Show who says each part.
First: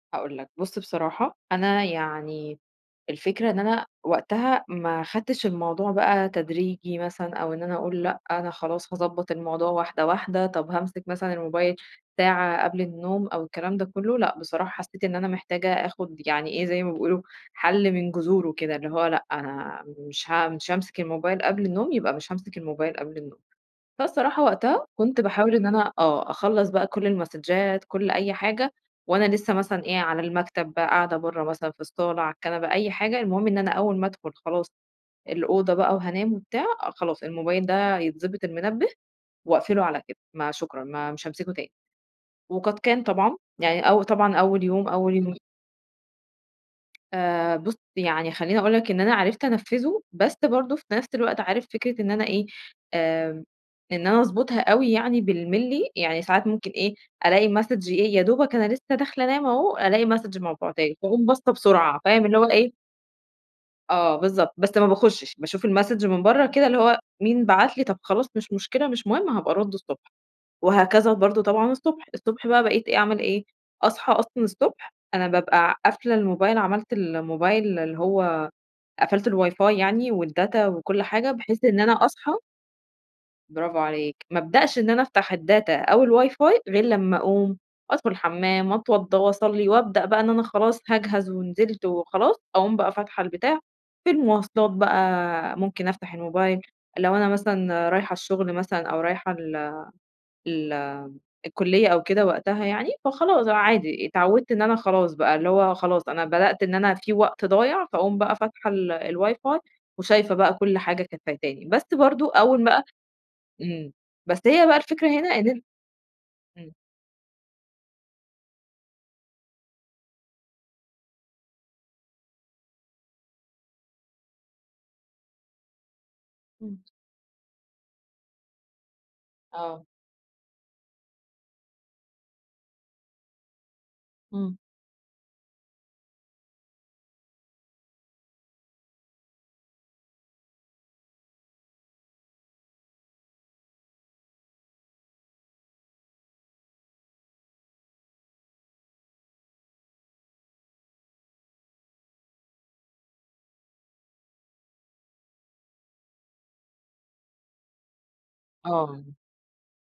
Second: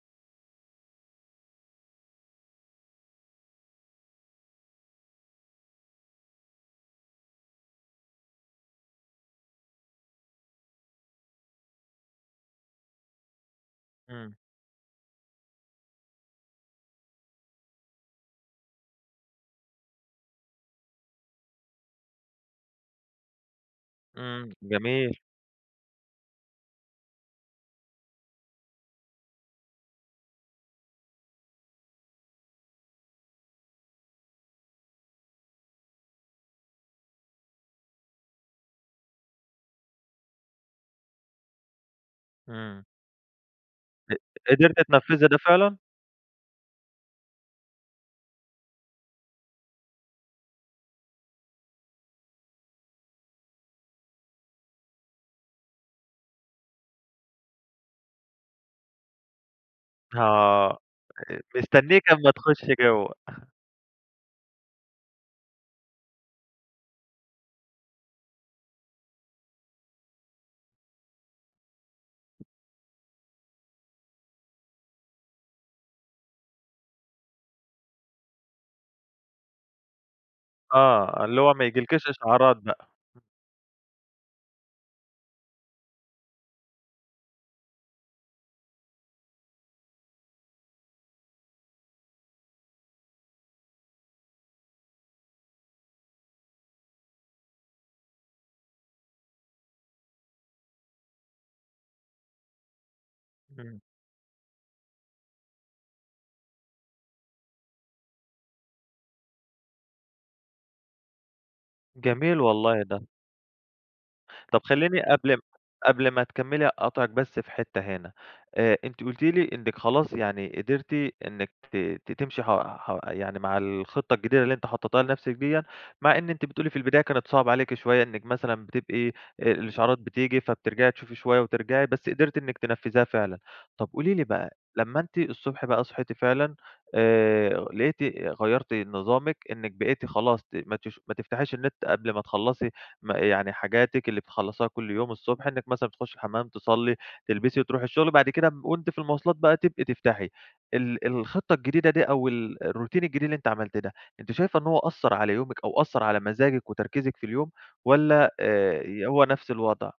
Speaker 1: هاقول لك بُص بصراحة، أنا يعني الفكرة إن أنا وقتها ما خدتش الموضوع بقى تدريجي مثلًا، أو إن أنا أقول لأ، أنا خلاص هاضبّط الموضوع واحدة واحدة، طب هامسك مثلًا الموبايل ساعة قبل النوم أو الكلام ده كلّه،
Speaker 2: إمم.
Speaker 1: لأ بصراحة حسّيت إن أنا محتاجة آخد يعني إيه زي ما بيقولوا حل من جذوره كده، اللي هو لأ أنا مش ه مش هامسك الموبايل قبل النوم، يبقى مش هامسك الموبايل قبل النوم، فالصراحة
Speaker 2: إمم،
Speaker 1: وقتها
Speaker 2: جميل.
Speaker 1: كنت باحاول إن أنا آه، أخلّص بقى كل المسدجات، كل أي حاجة وأنا لسّه مثلًا، إيه على المكتب، بقى قاعدة برّه مثلًا في الصالة على الكنبة أي حاجة، المهم إن أنا أوّل ما أدخل خلاص الأوضة بقى وهانام وبتاع، خلاص الموبايل ده يتضبط المنبه وأقفله على كده، ما شكرًا ما مش هامسكه تاني، وقد
Speaker 2: إمم.
Speaker 1: كان طبعًا، يعني او
Speaker 2: ق
Speaker 1: طبعًا أوّل
Speaker 2: قدرتِ
Speaker 1: يوم أوّل
Speaker 2: تنفذي
Speaker 1: يو
Speaker 2: ده فعلًا؟
Speaker 1: آآ بُص يعني خلّيني أقول لك إن أنا عرفت أنفّذه، بس برضه في نفس الوقت عارف فكرة إن أنا إيه، آآ إن أنا أضبطها أوي يعني بالملي، يعني ساعات ممكن إيه ألاقي Message إيه يا دوبك أنا لسّه داخلة أنام أهو، ألاقي Message
Speaker 2: آه،
Speaker 1: مبعوته لي فاقوم باصة بسرعة،
Speaker 2: مستنيكِ
Speaker 1: فاهم
Speaker 2: أما
Speaker 1: اللي هو إيه
Speaker 2: تخشي جوّا.
Speaker 1: آه، بالضبط بس ما باخشش، باشوف الMessage من برّه كده اللي هو مين بعت لي، طب خلاص مش مشكلة مش مهم هابقى أرد الصبح، وهكذا برضه طبعًا الصبح، الصبح بقى بقيت إيه أعمل إيه، أصحى أصلًا الصبح أنا بابقى قافلة الموبايل، عملت الموبايل اللي هو قفلت الواي فاي يعني والdata وكل
Speaker 2: آه،
Speaker 1: حاجة
Speaker 2: اللي هو ما
Speaker 1: بحيث إن أنا
Speaker 2: ييجيلكيش
Speaker 1: أصحى
Speaker 2: إشعارات بقى.
Speaker 1: برافو عليك، ما ابدأش إن أنا أفتح الdata أو الواي فاي غير لمّا أقوم أدخل الحمام، وأتوضّى وأصلي، وأبدأ بقى إن أنا خلاص هاجهز ونزلت وخلاص، أقوم بقى فاتحة البتاع، في المواصلات بقى ممكن أفتح الموبايل لو أنا مثلًا رايحة الشغل مثلًا أو رايحة ال ال الكلية أو كده، وقتها يعني، فخلاص
Speaker 2: إمم.
Speaker 1: عادي، اتعوّدت إن أنا خلاص بقى، اللي هو خلاص أنا بدأت إن أنا في وقت ضايع، فأقوم بقى فاتحة ال الواي فاي وشايفة بقى كل حاجة كانت فايتاني، بس برضه
Speaker 2: جميل
Speaker 1: أوّل
Speaker 2: والله
Speaker 1: بقى
Speaker 2: ده.
Speaker 1: إمم، بس
Speaker 2: طب
Speaker 1: هي بقى
Speaker 2: خلّيني
Speaker 1: الفكرة هنا
Speaker 2: قبل
Speaker 1: إن أن
Speaker 2: قبل ما تكمّلي
Speaker 1: إمم.
Speaker 2: أقاطعِك بس في حتّة هنا، آآ، أنتِ قلتِ لي إنِّك خلاص يعني قدرتِ إنِّك ت تمشي ح ح يعني مع الخطّة الجديدة اللي أنتِ حطيتيها لنفسِك ديّا، مع إن أنتِ بتقولي في
Speaker 1: إمم.
Speaker 2: البداية كانت صعبة عليكِ شويّة، إنِّك مثلًا بتبقي
Speaker 1: آه.
Speaker 2: الإشعارات بتيجي فبترجعي تشوفي شويّة وترجعي، بس قدرتِ إنِّك تنفّذيها فعلًا، طب قولي لي
Speaker 1: إمم.
Speaker 2: بقى لمّا أنتِ الصبح بقى صحيتِ فعلًا، آآ لقيتِ غيّرتِ نظامِك إنِّك بقيتِ خلاص ما تش ما تفتحيش النت قبل ما تخلّصي ما يعني حاجاتِك اللي بتخلصيها كل يوم الصبح، إنِّك مثلًا تخشي الحمام، تصلي، تلبسي وتروحي الشغل، وبعد كده وأنتِ في المواصلات بقى تبقي تفتحي ال الخطّة الجديدة دي أو ال الروتين الجديد اللي أنتِ عملتيه ده، أنتِ شايفة إن هو أثّر على يومِك أو أثّر على مزاجِك وتركيزِك في اليوم، والّا آآ،
Speaker 1: آه.
Speaker 2: هو نفس الوضع؟